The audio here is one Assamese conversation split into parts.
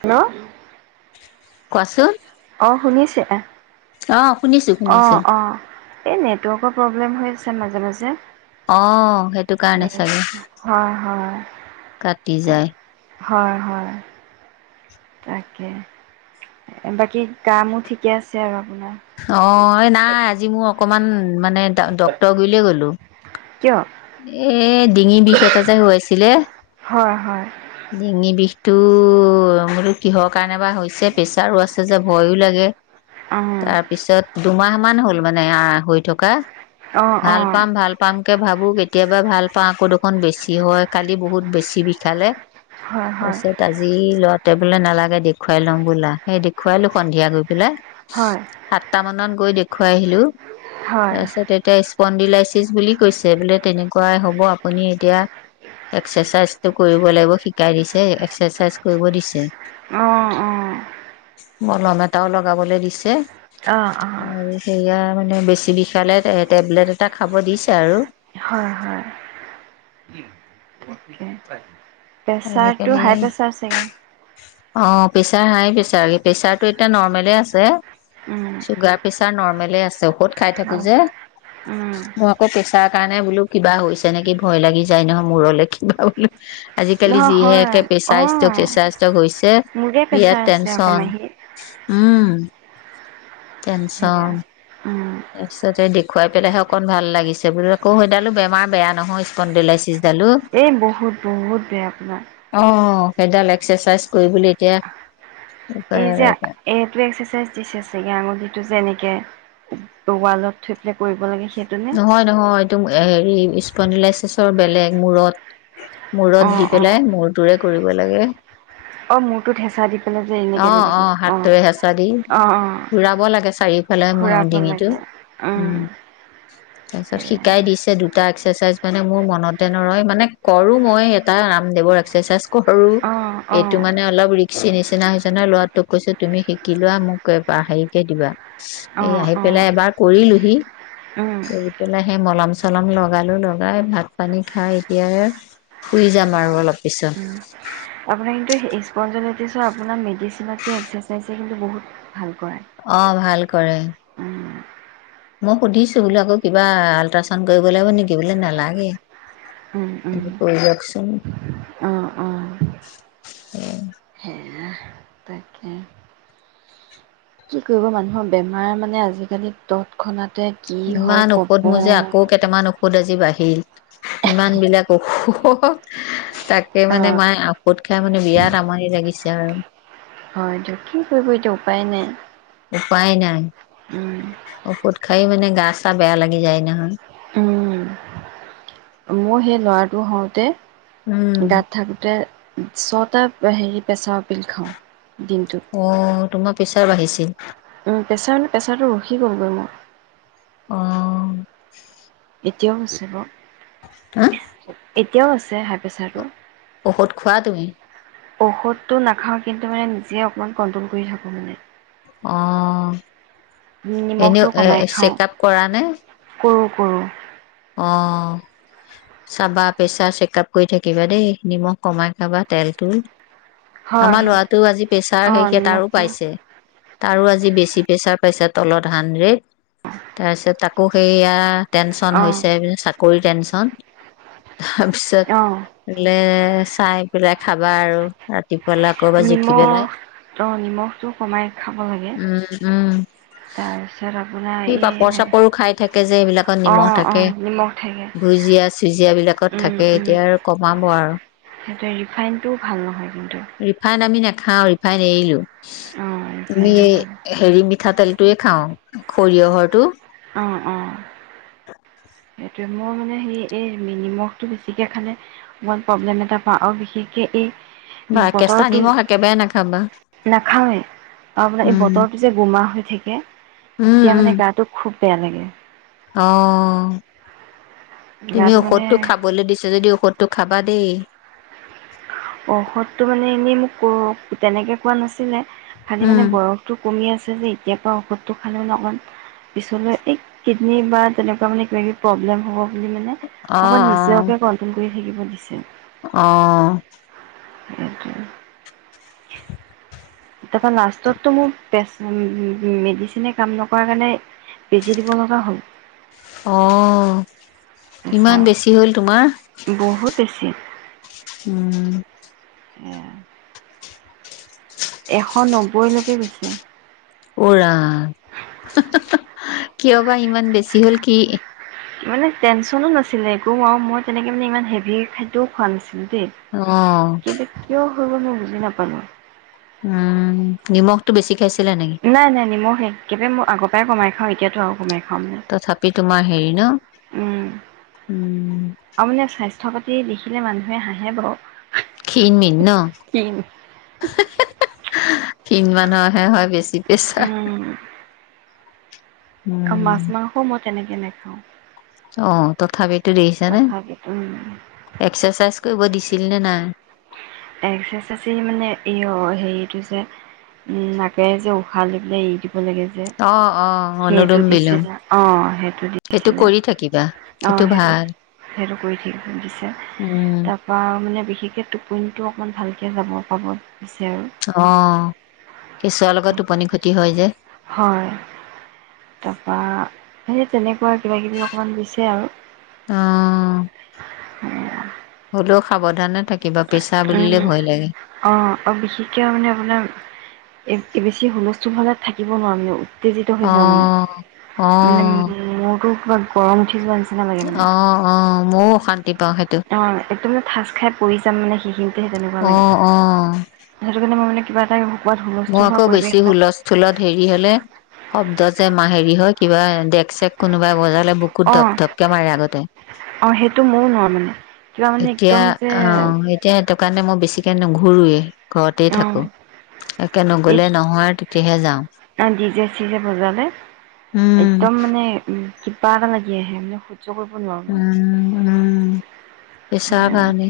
হেল্ল' কোৱাচোন, অ', শুনিছে? অ', শুনিছো শুনিছো অ'অ', এই নেটৱৰ্কৰ প্ৰব্লেম হৈ আছে মাজে মাজে। অ সেইটো কাৰণে চাগে হয় হয়, কাটি যায় তাকেহে। হয় হয়। তাকে, বাকী গা-মোৰ ঠিকে আছে আৰু আপোনাৰ। অ', এই নাই আজি মোৰ অকমান মানে ডক্তৰ গুইলে গলোঁ। কিয় এই ডিঙি বিষ এটা যে হৈ আছিলে। হয় হয় ডিঙি বিষটো মোৰ কিহৰ কাৰণে বা হৈছে, প্ৰেছাৰো আছে যে ভয়ো লাগে। অ', তাৰ পিছত দুমাহ মান হ'ল মানে হৈ থকা, অঁ অঁ ভাল পাম ভাল পাম কে ভাবোঁ কেতিয়াবা ভাল পাওঁ আকৌ দেখোন বেছি হয়, কালি বহুত বেছি বিষালে। হয় হয়। তাৰপিছত আজি ল'ৰাতোৱে বোলে নালাগে দেখুৱাই ল'ম ব'লা, সেই দেখুৱালো সন্ধিয়া গৈ পেলাই। হয়। সাতটা মানত গৈ দেখুৱাই আহিলোঁ হয় তাৰপিছত। পনডি'লাইচিছ বুলি কৈছে, বোলে তেনেকুৱাই হ'ব আপুনি এতিয়া এক্সাৰচাইজটো কৰিব লাগিব, শিকাই দিছে। এক্সাৰচাইজ কৰিব দিছে। অ'অ', মলম এটাও লগাবলৈ দিছে অঁ অঁ আৰু। সেয়া মানে বেছি বিষালে টেবলেট এটা খাব দিছে আৰু। হয় হয়। প্ৰেচাৰটো আজিকালি হাই প্ৰেচাৰ চাগে। অ', প্ৰেচাৰ হাই প্ৰেছাৰ, প্ৰেছাৰটো এতিয়া নৰ্মেলে আছে। উম চুগাৰ, প্ৰেচাৰ নৰ্মেলে আছে, ঔষধ খাই থাকোঁ হয় যে। উম। মোৰ আকৌ প্ৰেছাৰ কাৰণে বোলো কিবা হৈছে নেকি? ভয় লাগি যায় নহয় মূৰলে কিবা বোলো। আজিকালি নহয় যিহে হয় একে প্ৰেছাৰ ষ্টক, অঁ চেচাৰ ষ্টক হৈছে মোৰে প্ৰেছাৰ বিৰাট আছে আকৌ টেনচন। মাহীৰ উম। সেয়া টেনচন। উম তাৰপিছত দেখুৱাই পেলাইহে অকণ ভাল লাগিছে, বোলো আকৌ সেইডালো বেমাৰ বেয়া নহয়, স্পন'ডেলাইচিছডালো। এই বহুত, বহুত বেয়া আপোনাৰ। অ', সেইডাল এক্সাৰচাইজ কৰিবলৈ এতিয়া। এইজা এইটো এক্সাৰচাইজ দিছে চাগে, আঙুলিটো যেনেকে, ৱালত থৈ পেলাই কৰিব লাগে। সেইটো নে নহয়, নহয়, এই হেৰি স্পনডিলাইচিছৰ বেলেগ, মূৰত। অ মূৰত দি অ পেলাই, মূৰটোৰে কৰিব লাগে। অ', মূৰটোত হেঁচা দিব যে অ এনেকে, এনেকে অ', হাতটোৰে হেঁচা দি অ', অ', ঘূৰাব লাগে চাৰিওফালে ঘূৰাব ডিঙিটো লাগে। উম',। তাৰপিছত সেয়াই শিকাই দিছে দু এটা এক্সাৰচাইজ মানে মোৰ মনতে নৰয়, মানে কৰো মই এটা ৰামদেৱৰ এক্সাৰচাইজ কৰো। অ অ এইটো মানে অলপ ৰিস্কি নিচিনা। নিচিনা হৈছে নহয়, লৰাটোক কৈছো তুমি শিকি লোৱা মোক হেৰিকে দিবা। অ এই, আহি অ পেলাই এবাৰ কৰিলোহি। উম কৰি পেলাই, সেই মলম-চলম লগালো লগাই ভাত পানী খাই এতিয়া শুই যাম আৰু হয় অলপ পিছত। উম আপোনাৰ কিন্তু স্পনজেলাইটিছৰ আপোনাক, মেডিচিনতকৈ এক্সাৰচাইজে কিন্তু বহুত ভাল কৰে। অ', ভাল কৰে। উম মই সুধিছো বোলো আকৌ কিবা আল্ট্ৰাচাউণ্ড কৰিব লাগিব নেকি? বোলে নালাগে। উম উম কৰি যাওঁকচোন, অ', অ', উম',। [unintelligible] তাকে। কি কৰিব মানুহৰ বেমাৰ মানে আজিকালি তৎক্ষণাতে কি হয় ইমান ক'ব ঔষধ মোৰ, অ', আকৌ কেইটামান আজি বাঢ়িল। ইমান বিলাক অসুখ। তাকে মানে মায়ে ঔষধ খাই, মানে বিৰাত আমনি লাগিছে আৰু। হয়', দিয়ক, কি কৰিব এতিয়া উপায় নাই। উপাই নাই, উম, ঔষত খাই মানে গা-চা বেয়া লাগি যায় নহয়। উম, মোৰ সেই ল'ৰাটো হওঁতে উম',। তাত থাকোঁতে, ছয়টা হেৰি প্ৰেচাৰৰ টেবলেট খাওঁ, দিন অ', তোমাৰ প্ৰেছাৰ বহিছে। প্ৰেছাৰ মানে প্ৰেছাৰটো ৰখি গ'লগৈ মোৰ। অ',। এতিয়াও আছে বাৰু। হা? এতিয়াও আছে হাই প্ৰেচাৰ টো। ঔষধ খোৱা তুমি? ঔষধটো নাখাওঁ, কিন্তু মানে নিজে অকমান কন্ট্ৰল কৰি থাকো মানে। অ', নিমখটো এনেও এ' চেকআপ কৰা নে? কৰোঁ কৰোঁ। অ',। চাবা প্ৰেচাৰ চেক আপ কৰি থাকিবা দেই, নিমখ কমাই খাবা, তেলটো। হয় আমাৰ হয় ল'ৰাটোও আজি প্ৰেছাৰ অঁ সেইসে তাৰো নিমখটো পাইছে। তাৰো আজি বেছি প্ৰেছাৰ পাইছে, তলত হান্ড্ৰেড, তাৰপিছত তাত আকৌ সেয়া টেনচন অঁ হৈছে, চাকৰি টেনচন, তাৰপিছত অঁ বোলে, চাই পেলাই খাবা আৰু। ৰাতিপুৱালে আকৌ এবাৰ জুখি নিমখ পেলাই, অঁ নিমখটো কমাই খাব লাগে উম', উম',। তাৰপিছত সি আপোনাৰ পাপৰ এই, চাপৰো খাই থাকে যে অ', অ', নিমখ থাকে। ভুজিয়া-চুজিয়া বিলাকত উম থাকে, উম এতিয়া আৰু কমাব আৰু। সেইটোৱে, ৰিফাইনটোও ভাল নহয় কিন্তু। ৰিফাইন আমি নাখাওঁ, ৰিফাইন অঁ এৰিলো। আমি ৰিফাইনটো ভাল এই হেৰি মাঠাতেলটোৱেই খাওঁ, সৰিয়‌হৰটো। Of', of. সেইটোৱে, মই মানে হেৰি এই নিমখটো বেছিকে খালে মই প্ৰব্লেম এটা পাওঁ, আৰু বিশেষকে এই বা কেঁচা বতৰটো, নিমখ একেবাৰে নাখাবা নাখাওঁৱে, আৰু মানে এই উম বতৰটো যে গোমা হৈ থাকে, উম তেতিয়া উম গাটো খুব বেয়া লাগে। অ' তুমি গাটো মানে ঔষধটো খাবলৈ দিছে যদি ঔষধ তো খাবা দেই। ঔষধটো মানে এনেই মোক তেনেকৈ কোৱা নাছিলে, খালী মানে উম। বয়স টো কমি আছে যে, এতিয়াৰ পৰা ঔষধটো খালে মানে অকণ পিছলৈ এই কিডনী বা তেনেকুৱা মানে কিবাকিবি প্ৰব্লেম হ'ব বুলি মানে অ', অকন অ'। নিজকে কণ্ট্ৰোল কৰি থাকিব দিছে। অ'। সেইটোৱে। তাৰপৰা লাষ্টততো মোৰ তেজ মেডিচিনে কাম নকৰা কাৰণে বেজি দিব লগা হ'ল। অ' ইমান প্ৰেছাৰ বেছি হ'ল তোমাৰ? বহুত বেছি? উম। এয়া। এশ নব্বৈলৈকে গৈছে। অ' ৰাম, কিয় বা ইমান বেছি, হ'ল কি? মানে টেনচনো নাছিলে একো, আৰু মই তেনেকৈ মানে ইমান হেভি খাদ্যও খোৱা নাছিলোঁ দেই। অ'। কেলে কিয় হৈ গ'ল মই বুজি নাপালোঁ। উম, নিমখতটো বেছি খাইছিলা নেকি? নাই, নাই নিমখ একবাৰে মই আগৰ পৰাই কমাই খাওঁ এতিয়াতো আৰু কমাই খাও। তথাপি তোমাৰ হেৰি ন? উম। আৰু মানে স্বাস্থ্য পাতি দেখিলে মানুহে হাঁহে বাওঁ। ক্ষীন মিন ন? ক্ষীন মানুহৰহে হয় বেছি প্ৰেছাৰ? উম, মাছ মাংসও মই তেনেকে নাখাওঁ। অ' তথাপিতো দেখিছানে? তথাপিতো উম এক্সাৰচাইজ কৰিব দিছিল নে নাই? এক্সাৰচাইজ মানে এই অ' হেৰিটো যে নাকেৰে যে উশাহ লৈ পেলাই এৰি দি ব লাগে যে অ', অ', অনুলোম সেইটো বিলোম দিছিল, অ' সেইটো দি সেইটো কৰি থাকিবা? অ' সেইটো সেইটো কৰি থাকিব দিছে, উম তাৰ পা মানে বিশেষকে টোপনিটো অকণ ভালকে যাব পাব দিছে আৰু। অৱ' কেচুৱৰ লগত টোপনি ক্ষতি হয় যে? হয়। তাপা সেই তেনেকুৱা কিবা কিবি অকণমান দিছে আৰু। অৱ'। স [unintelligible] হ'লেও সাৱধানে থাকিবা, পেচাৰ উম, বুলিলে ভয় লাগে। অ', অ' বিশেষকে মানে আপোনাৰ বেছি হুলস্থুল হ'লে থাকিব নোৱাৰো। মানে উত্তেজিত হৈ অ যাওঁ মানে, অ মানে মূৰটো কিবা গৰম উঠি যোৱা নিছিন অ', অ' মইয়ো অশান্তি পাওঁ সেই অ, একদম মানে ঠাচ খাই পৰি যাম মানে সেইখিনিতে তেনেকুৱা অ লাগে। অ এনে যদি মই মানে কিবা এটা হোৱাৰ হুলস্থুল হোৱা পৰিৱেশ এটা স্কুলত হেৰি হ'লে শব্দ যে মাহ হেৰি হয় কিবা দেক- চেক কোনোবাই বজালে বুক কুত, অ ধপ- ধপকে মাৰে আগতে। অ, সেইটো মোৰো মন, মানে কিবা মানে এতিয়া একদম যে অ এতিয়া সেইটো কাৰণে মই বেছিকৈ নুঘোৰোৱেই ঘৰতেই অ থাকোঁ। তাকে নগলে নহয় তেতিয়াহে যাওঁ। অ, দিজে- চিজে বজালে উম একদম মানে উম, কিবা এটা লাগি আহে মানে সহ্য কৰিব নোৱাৰোঁ। উম, উম। বিচাৰ কাৰণে,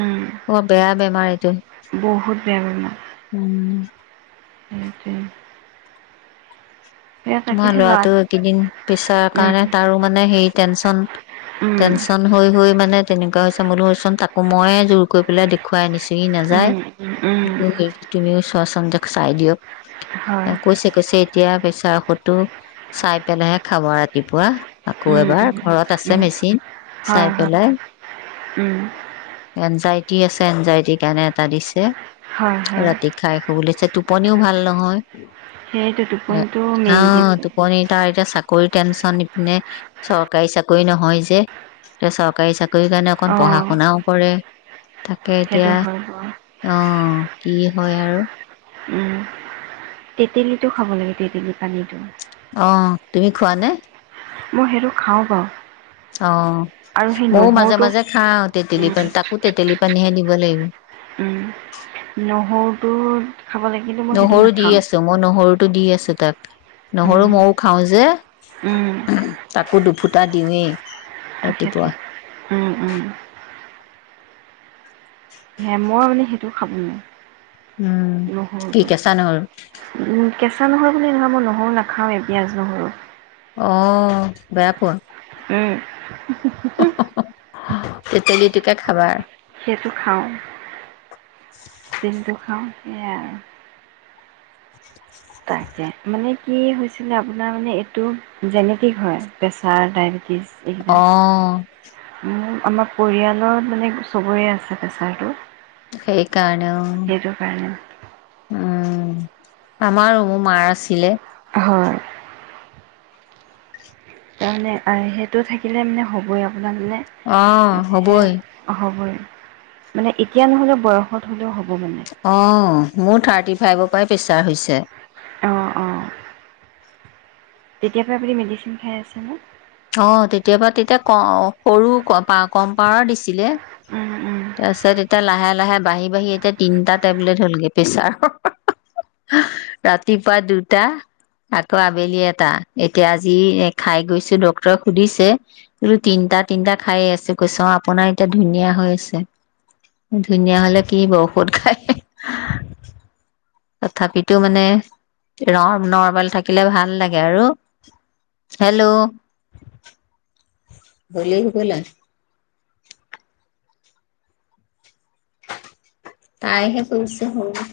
উম বৰ বেয়া বেমাৰ এইটো। বহুত বেয়া বেমাৰ। উম। উম, সেইটোৱে। সেয়া মই তাকেহে ল'ৰাটো ল'ৰাক এইকেইদিন পিচাৰ উম কাৰণে তাৰো মানে, টেনচন- উম টেনচন। হৈ- হৈ মানে তেনেকুৱা হৈছে। মই বোলো চোন তাকো মইয়ে জোৰ কৰি পেলাই দে খুৱাই নিছোহি ই নাযায়, উম উম উম তুমিও চোৱাচোন যাওঁক চাই দিয়ক। হয় কৈছে- কৈছে এতিয়া পেচাৰ ঔষধটো চাই পেলাইহে খাব আৰু ৰাতিপুৱা। আকৌ উম এবাৰ, উম ঘৰত আছে উম মেচিন হয় চাই হয় পেলাই। উম এনজাইটি আছে, এনজাইটিৰ কাৰণে এটা দিছে হয় হয় ৰাতি খাই শুবলৈ বুলি দিছে, টোপনিও ভাল নহয়। সেইয়টো টোপনটো অ, টোপনি পনি তাৰ এতিয়া চাকৰি টেনচন, ইপিনে চৰকাৰী চাকৰি নহয় যে। এতিয়া চৰকাৰী চাকৰিৰ কাৰণে অকণ পঢ়া অঁ শুনাও কৰে তাকে সেইটো এতিয়া হয় বাৰু অ, কি হয় আৰু। উম, তেতেলীটো খাব লাগে তেতেলী পানীটো। অ, তুমি খোৱানে? মই সেইটো খাওঁ বাৰু। অ, আৰু সেই মইও মাজে- নহৰুটো মাজে খাওঁ তেতেলী উম পানী তাকো তেতেলী পানীহে দিব লাগিব। উম, নহৰু টো খাব লাগিব। নহৰু দি আছোঁ, মই নহৰুতো দি আছোঁ তাক, নহৰু উম। মইও খাওঁ যে। উম তাকো দুফুটা দিওঁৱে। তাকেটো, উম- উম। সেই মই মানে সেইটো খাব উম। নোৱাৰোঁ, নহৰু কি টো। কেঁচা নহৰু কেঁচা নহৰু বুলি নহয়, মই নহৰু নাখাওঁৱেই পিঁয়াজ নহৰু। অ, বেয়া পোৱা? উম। তেতেলিটোকে খাবা। সেইটো খাওঁ, দিনটো খাওঁ সেয়াই আৰু। তাকে, মানে কি হৈছিলে আপোনাৰ মানে এইটো জেনেটিক হয় প্ৰেছাৰ, ডায়েবেটিছ এইকেইটা। অ'। মোৰ আমাৰ পৰিয়ালত মানে চবৰে আছে প্ৰেছাৰটো। সেই কাৰনে অ'। সেইটো কাৰণে অ', আমাৰো মোৰ মাৰ আছিলে। হয়। তাৰমানে সেইটো থাকিলে মানে হ'বই আপোনাৰ অ মানে এ হ'বই হ'বই, মানে এতিয়া নহ'লেও বয়সত হ'লেও হ'ব মানে। অ', মোৰ থাৰ্টি ফাইভৰ পৰাই প্ৰেছাৰ হৈছে। অ', অ'। তেতিয়া পৰা আপুনি মেডিচিন খাই আছেনে? অ', তেতিয়াপা তেতিয়া ক সৰু কপা কম পাৱাৰ দিছিলে। উম, উম। তাৰপিছত এতিয়া লাহে, লাহে বাঢ়ি, বাঢ়ি এতিয়া তিনটা টেবলেট হ'লগে প্ৰেছাৰ। ৰাতিপুৱা দুটা। আকৌ আবেলি এটা। এতিয়া আজি খাই গৈছোঁ ডক্তৰে সুধিছে। ৰো তিনটা, তিনিটা খাই আছোঁ। কৈছ অ', আপোনাৰ এতিয়া ধুনীয়া হৈ আছে।। ধুনীয়া হলে কি হ'ব ঐষধ খাই। তথাপিতো মানে ৰ, নৰ্মেল থাকিলে ভাল লাগে আৰু। হেল্ল'। হ'লেই হ'বলা। তাইহে কৰিছে হ'ল।